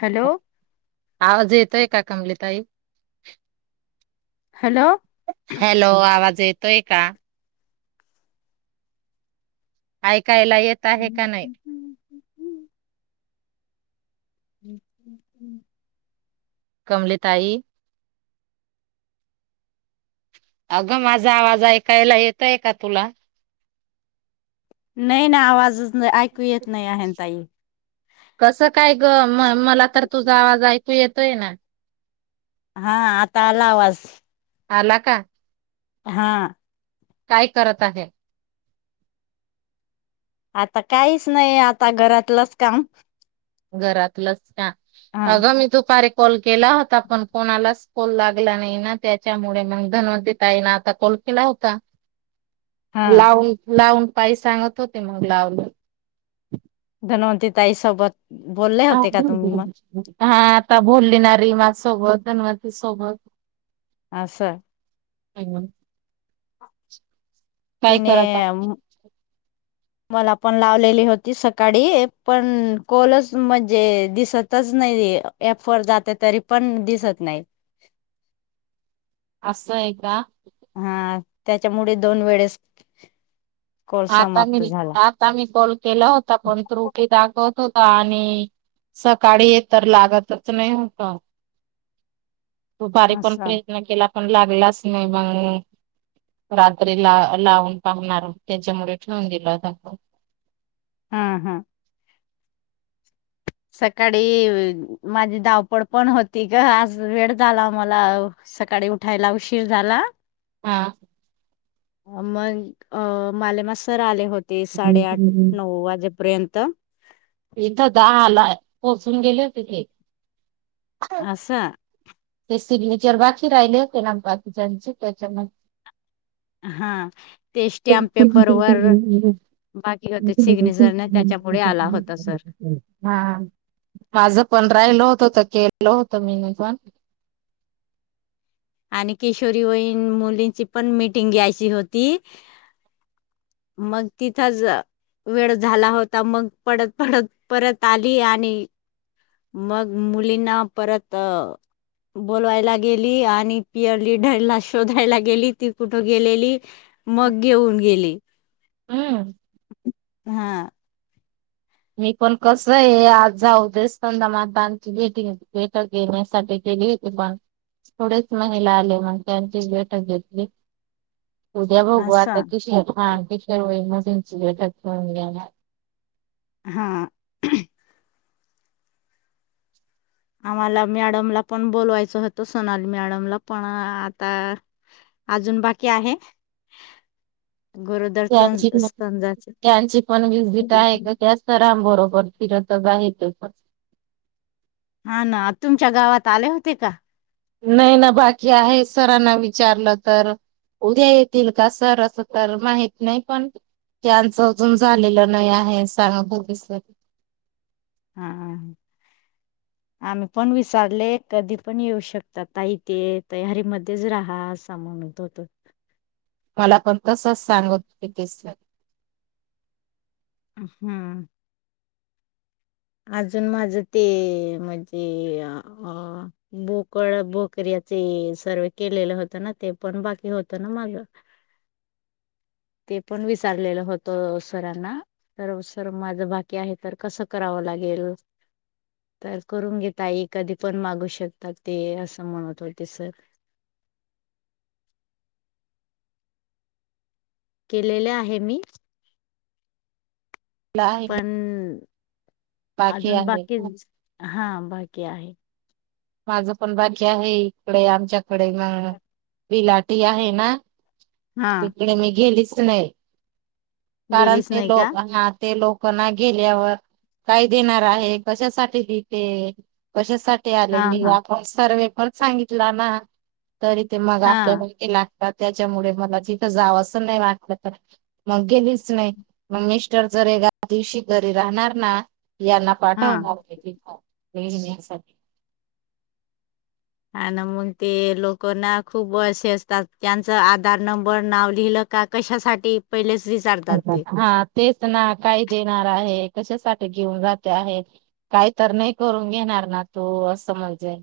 Hello आवाज येतोय का कमलिताई? हॅलो हॅलो आवाज येतोय का? ऐकायला येत आहे का नाही? [inaudible] कमलेताई. अग माझा आवाज ऐकायला येतय का तुला? नाही ना आवाज ऐकू येत नाही आहेन ताई. कस काय ग म मला तर तुझा आवाज ऐकू येतोय ना. हां आता आला आवाज. आला का? हां काय करत आहे? आता काहीच नाही आता घरातलच काम. घरातलच काम. हा अग मी दुपारी कॉल केला होता पण कोणालाच कॉल लागला नाही ना त्याच्यामुळे मग धनवंती ताई ना आता कॉल केला होता हा लावून लावून ताई सांगत होते मग लाव. धनवंती ताई सोबत बोलले होते का तुम्ही मग? हा आता बोललीणारी माझ्या सोबत धनवंती सोबत. आस [unintelligible] काय तिने करत आ- [inaudible] मला पण लावलेली होती सकाळी, पण कोलच म्हणजे दिसत [unintelligible] नाही ॲप वर जाते तरी पण दिसत नाही. असय का? हां त्याच्यामुळे दोन वेळेस कॉल आता समाप्त मी झाला. आता मी कॉल केला होता पण त्रुटी दाखवत होता आणि सकाळी तर लागतच नाही होता. दुपारी पण असं प्रयत्न केला. पण लागलाच नाही मग रात्रीला लावून पाहणार. त्याच्यामुळे ठेवून दिला आता फोन. हां हां सकाळी माझी धावपळ पण होती ग आज वेळ झाला मला. सकाळी उठायला उशीर झाला. हा. अ मन अं मालेमा सर आले होते साडे हम्म. आठ- नऊ वाजेपर्यंत. इथं दहा ला पोहचून गेले होते ते. असं. ते सिंग्नेचेर बाकी राहिले होते ना बाकीच्यांचे त्याच्या [unintelligible] [unintelligible] हा ते स्टॅम्प पेपर वर बाकी होते सिग्नेचरने त्याच्यामुळे आला होता सर हा माझं पण राहिल होतं, तर केलं होत मी पण. आणि किशोरी वयीन मुलींची पण मिटिंग घ्यायची होती. मग तिथंज वेळ झाला होता. मग पडत-पडत परत आली आणि मग मुलींना परत बोलवायला गेली आणि पिअर लीडरला शोधायला गेली. ती कुठं गेलेली मग घेऊन गेली. हम्म. हा. मी पण कसं हे आज जाऊदे स्कंदा माताची भेटी भेठ घेण्यासाठी गेली. [unintelligible] थोडेच महिला आले मग त्यांची बैठक घेतली. उद्या बघु आता असं किशोर हा किशोर वयीन मुलींची बैठक घेऊन घेणार. हा. आम्हाला मॅडमला पण बोलवायचं होतं, सोनाली मॅडमला पण आता अजून बाकी आहे. गरोदर त्यांची, स्तंजाचे त्यांची पण व्हिजिट आहे का सरांबरोबर फिरतच ते पण. हा ना तुमच्या गावात आले होते का? नाही ना बाकी आहे, सरांना विचारलं तर उद्या येतील का सर? असं तर माहित नाही पण त्याचं अजून झालेलं नाही आहे, सांगत होते सर. हं. [inaudible] आम्ही पण विचारले, कधी पण येऊ शकता ताई तेे, तयारी मध्येच राहा अंस म्हणत होते. मला पण तसच सांगत होते ते सर. हम्म. अजून माझं ते म्हणजे अं बोकळ- बोकऱ्या ते सर्व केलेलं होत ना ते पण बाकी होत ना माझं. ते पण विचारलेलं होतं सरांना. अहों सर माझं बाकी आहे, तर कसं करावं लागेल? तर करून घे ताई कधी पण मागू शकतात ते, असं म्हणत होते सर. केलेले आहे मी. आहे पण अजून बाकी, हा बाकी आहे. माझं पण बाकी आहे, इकडे आमच्याकडे अं बिलाटी आहे ना हा. तिकडे मी गेलीच नाही, कारण गेलीच ते नाही का लोकांना ते लोकं ना गेल्यावर काय देणार आहे? कशासाठी देते? कशासाठी हा आलेली हा आपण सर्वे पण सांगितला ना, तरी ते मग हा आपल्याला केला त्याच्यामुळे मला तिथं जावं असं नाही वाटलं तर मग गेलीच नाही, मग मिस्टर जर एका दिवशी घरी राहणार ना यांना हा पाठवनार मी तिथं [unintelligible] आणि मग ते लोकं ना खूप असे असतात त्यांचं आधार नंबर नाव लिहिलं का कशासाठी पहिलेच दि अ हा तेच ना काय देणार आहे? कशासाठी घेऊन जाते आहे? काही तर नाही करून घेणार ना तू? असं म्हणजे.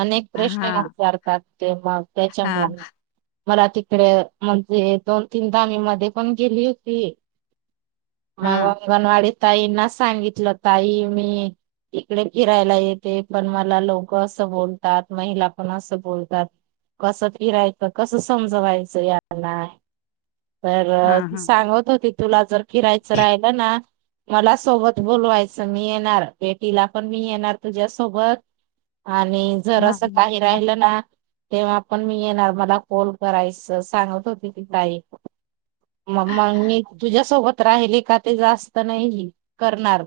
अनेक हा प्रश्न हा विचारतात ते मग हा त्याच्यामुळे. मला तिकडे म्हणजे दोन तीनदा मी मध्ये पण गेली होती. मग हा अंगनवाडीत ताईंना सांगितलं ताई मी इकडे फिरायला येते, पण मला लोकं असं बोलतात महिला पण असं बोलतात. कसं फिरायचं? कसं समजवायचं यांना? तर ती हा सांगत होती तुला जर फिरायचं राहिलं ना मला सोबत बोलवायचं, मी येणार भेटीला पण मी येणार तुझ्यासोबत. आणि जर हा असं काही राहिलं ना, तेव्हा पण मी येणार मला कॉल करायचं सांगत होती ती ताई. मग मग मी तुझ्यासोबत राहिली का ते जास्त नाही हे करणार.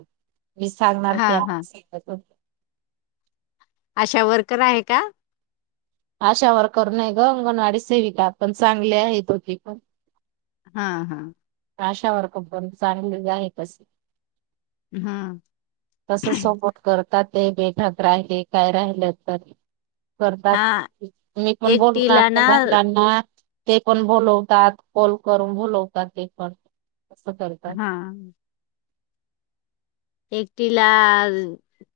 मी सांगणार हा त्या. हा [unintelligible] आशा वर्कर आहे का? आशा वर्कर नाही ग, अंगणवाडी सेविका पण चांगली आहे ती पण. हा हा. आशा वर्कर पण चांगले आहे तसं. हा. तस सपोर्ट करतात ते बैठक राहिले काय राहिलं तर. करतात हा मी पण बोलणार एकटीला त्या ना महिलांना. ते पण बोलवतात, कॉल करून बोलवतात ते पण असं करतात. हा एकटीला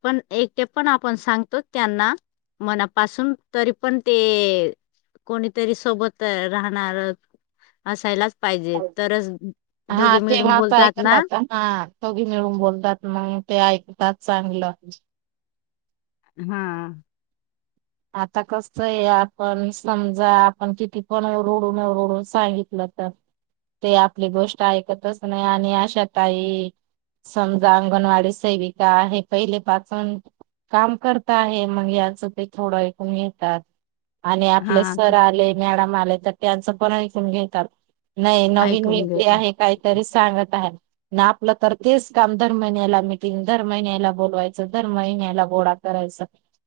पण एकटे पण आपण सांगतो त्यांना. मनापासून तरी पण ते कोणीतरी सोबत राहणार असायलाच पाहिजे, तरच हा दोघे मिळून तेव्हाच बोलतात ना. ऐकतात हा दोघी मिळून बोलतात, मग ते ऐकतात चांगलं. हा. आता कसं आहे आपण समजा आपण किती पण ओरडून ओरडून सांगितलं तर ते आपली गोष्ट ऐकतच नाही आणि आशा ताई समजा अंगणवाडी सेविका आहे पहिलेपासून काम करता आहे मग याचं ते थोडं ऐकून येतात आणि आपले हा सर ते आले मॅडम आले तर त्यांचं पण ऐकून घेतात. नाही नवीन ऐकून व्यक्ती घेतो. आहे काहीतरी सांगत आहे. ना आपलं तर तेच काम दर महिन्याला मिटिंग, दर महिन्याला बोलवायचं, दर महिन्याला गोळा करायचं.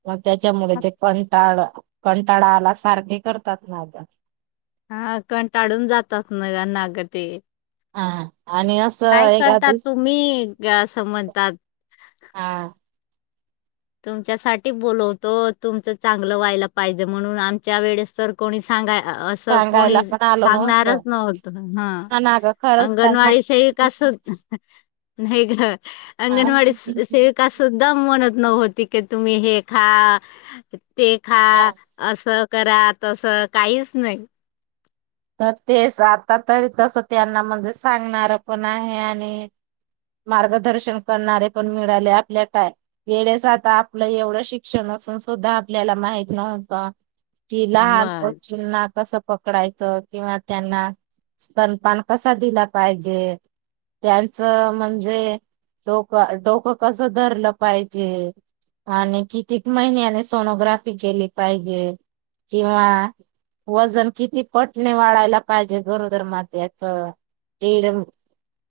मग त्याच्यामुळे ते कंटाळल कंटाळाला सारखे करतात नाही तर. हा कंटाळून जातात न ग ना ग ते. हा आणि अस काय करतात तुम्ही? असं म्हणतात. हा. [inaudible] तुमच्यासाठीठी बोलवतो तुमचं चांगलं व्हायला पाहिजे म्हणून आमच्या वेळेस तर कोणी सांगा. अस सांगायला कोणी पण आलो नव्हतो. सांगणारच नव्हत ह, हा ना ग खरंच ताई अंगणवाडी [inaudible] सेविक अस. नाही ग, हा अंगणवाडी सेविका सुद्धा मणत नव्हत. तिके तुम्ही हे खा, ते खा. हा असं करा, तसं काहीच नाही. तर तेच आता तरी तसं त्यांना म्हणजे सांगणार पण आहे आणि मार्गदर्शन करणारे पण मिळाले आपल्या काय वेळेस आता आपलं एवढं शिक्षण असून सुद्धा. आपल्याला माहित नव्हतं. कि लहान [inaudible] मग वस्ूंना कसं पकडायचं. किंवा त्यांना स्तनपान कसा दिला पाहिजे. त्यांचं म्हणजे डोक डोकं कसं धरलं पाहिजे [inaudible] हे, आणि किती महिन्याने सोनोग्राफी केली पाहिजे किंवा वजन किती पट. [unintelligible] वाढायला पाहिजे गरोदर मातेचे दीड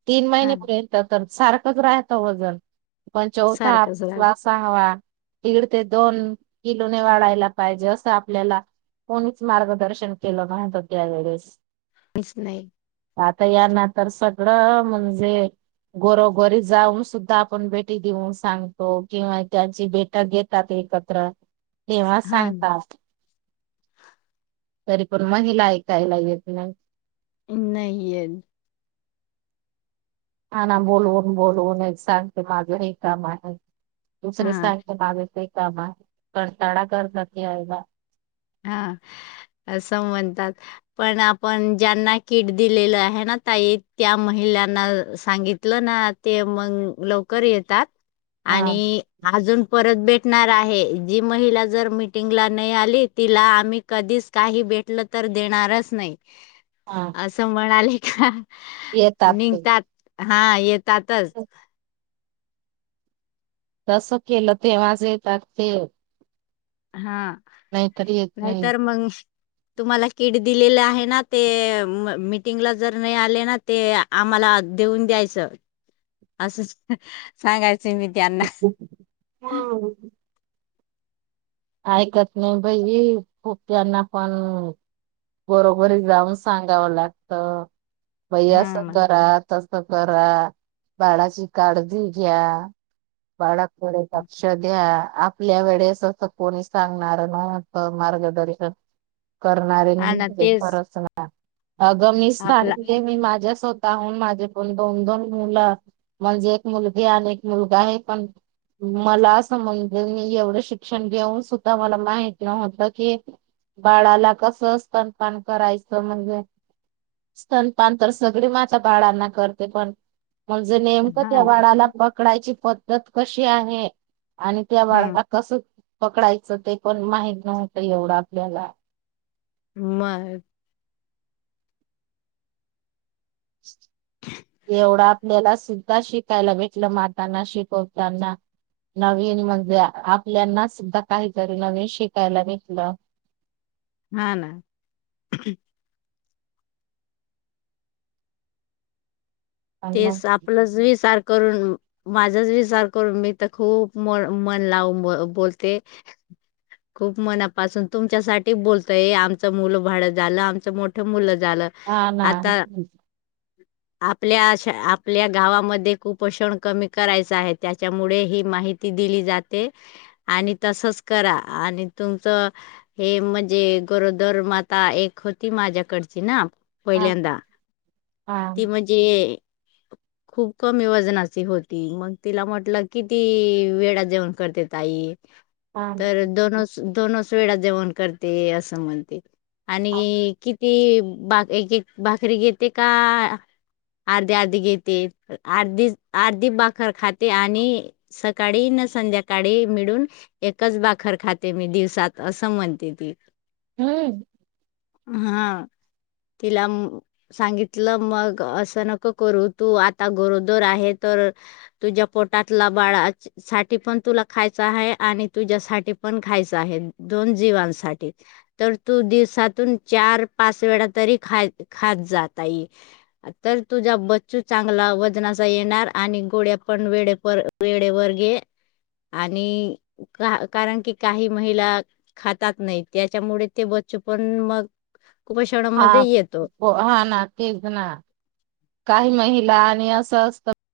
तीन हा महिनेपर्यंत. तर सारखंच राहतं वजन पण [inaudible] सारखंच राह चौथाला [inaudible] सहावा दीड ते दोन किलोने वाढायला पाहिजे असं आपल्याला. कोणीच मार्गदर्शन केलं नव्हतं त्यावेेळेला. काहीच नाही. आता या नंतर सगळं म्हणजे. घरोघरी जाऊन सुद्धा आपण [inaudible] बेटी देऊन सांगतो किंवा त्याची [inaudible] बेटा घेत. त्या ते एकत्र. तेव्हा हा सांगता तरी पण महिला ऐकायला येत नाही. नाहीे येत. हा ना बोलवून, बोलवून एक सांगते माझं हे काम आहे. दुसरी हा सारखं बागेत काम [unintelligible] हा अस म्हणतात. पण आपण ज्यांना किट दिलेलं आहे ना ताई. त्या महिलांना सांगितलं ना. ते मग लवकर येतात. हा आणि अजून परत भेटणार आहे जी महिला जर मिटिंगला नाही आली. तिला आम्ही कधीच काही भेटल तर देणारच नाही. हां. [unintelligible] [inaudible] असं म्हणाले का निघतात हा येतातच हो [unintelligible] [inaudible] तसं केलं [inaudible] ते वाज येत ते. हा नाहीतर येत नाही नाहीतर मग. तुम्हाला किट दिलेले आहे ना ते, मीटिंगला जर नाही आले ना. ते आम्हाला देऊन द्यायचं असं सांगायचं मी. हम त्यांना. [unintelligible] [inaudible] ऐकत नाही बाई खूप त्यांना पण बरोबरी जाऊन सांगावं लागत. बई असं हां, मग. करा. तसं करा, बाळाची काळजी घ्या. बाळा लक्ष द्या आपल्या वेळेस तसं. कोणी सांगणार नव्हत मार्गदर्शन करणारे हां ना, नव्हते तेच परत अगं मी आपला सांगते मी माझ्या स्व स्वतःहून माझे पण दोन, दोन मुलं म्हणजे एक मुलगी आणि एक मुलगा आहे पण मला समजलं, मी एवढं शिक्षण घेऊन सुद्धा मला माहित नव्हत की बाळाला कस स्तनपान करायचं म्हणजे स्तनपान तर सगळी माता बाळांना करते पण म्हणजे नेमकं हां त्या ना. बाळाला पकडायची पद्धत कशी आहे, आणि त्या हां, बाळाला कसं पकडायचं ते पण माहीत नव्हतं एवढं आपल्याला मग एवढा आपल्याला सुद्धा शिकायला भेटलं, मातांना शिकवताना. नवीन म्हणजे आपल्याना सुद्धा काहीतरी नवीन शिकायला भेटल. हा ना. आणि मग तेस आपलंच विचार करून माझाच विचार करून मी तर खूप म, मन लावून बोलते [inaudible] खूप मनापासून, तुमच्यासाठी बोलतय आमचं मुलं बाळ झालं आमचं मोठं मुलं झालं. हा ना. आता आपल्या अशा, आपल्या गावामध्ये कुपोषण कमी करायचं आहे, त्याच्यामुळे ही माहित ती, दिली जाते आणि तसच करा आणि तुमचं हे म्हणजे गरोदर माता एक होती माझ्याकडची ना. हा पहिल्यांदा, हा ती म्हणजे खूप कमी वजनाची होती, मग तिला म्हटलं किती वेडा जेवण करते. ताई, हा तर दोनच, दोनच वेडा जेवण करते असं म्हणते. आणि किती बाक एक, एक भाकरी घेते काळ अर्धी, अर्धी घेते अर्धीच, अर्धी भाकर खाते आणि सकाळी न संध्याकाळी मिडून एकच भाकर खाते मी दिवसात, असं म्हणते ती हम्म. हा, तिला म, सांगितलं मग अस अस नको करू, तू आता गरोदर आहे तर तुझ्या पोटातला बाळाच साठी पण तुला खायच हाय आणि तुझ्यासाठी पण खायच आहे, दोन जीवांनसाठी. तर तू दिवसातून चार- पाच वेळा तरी खा, खात जा ताई. तर तुझा बच्चू चांगला वजनाचा येणार आणि गोळ्या पण वेळेप वेळेवर घे. आणि कारण की काही महिला खातात नाही, त्याच्यामुळे ते बच्चू पण मग हा कुपषणामध्ये येतो. हो, हा ना तेच ना. काही महिला आणि अस असत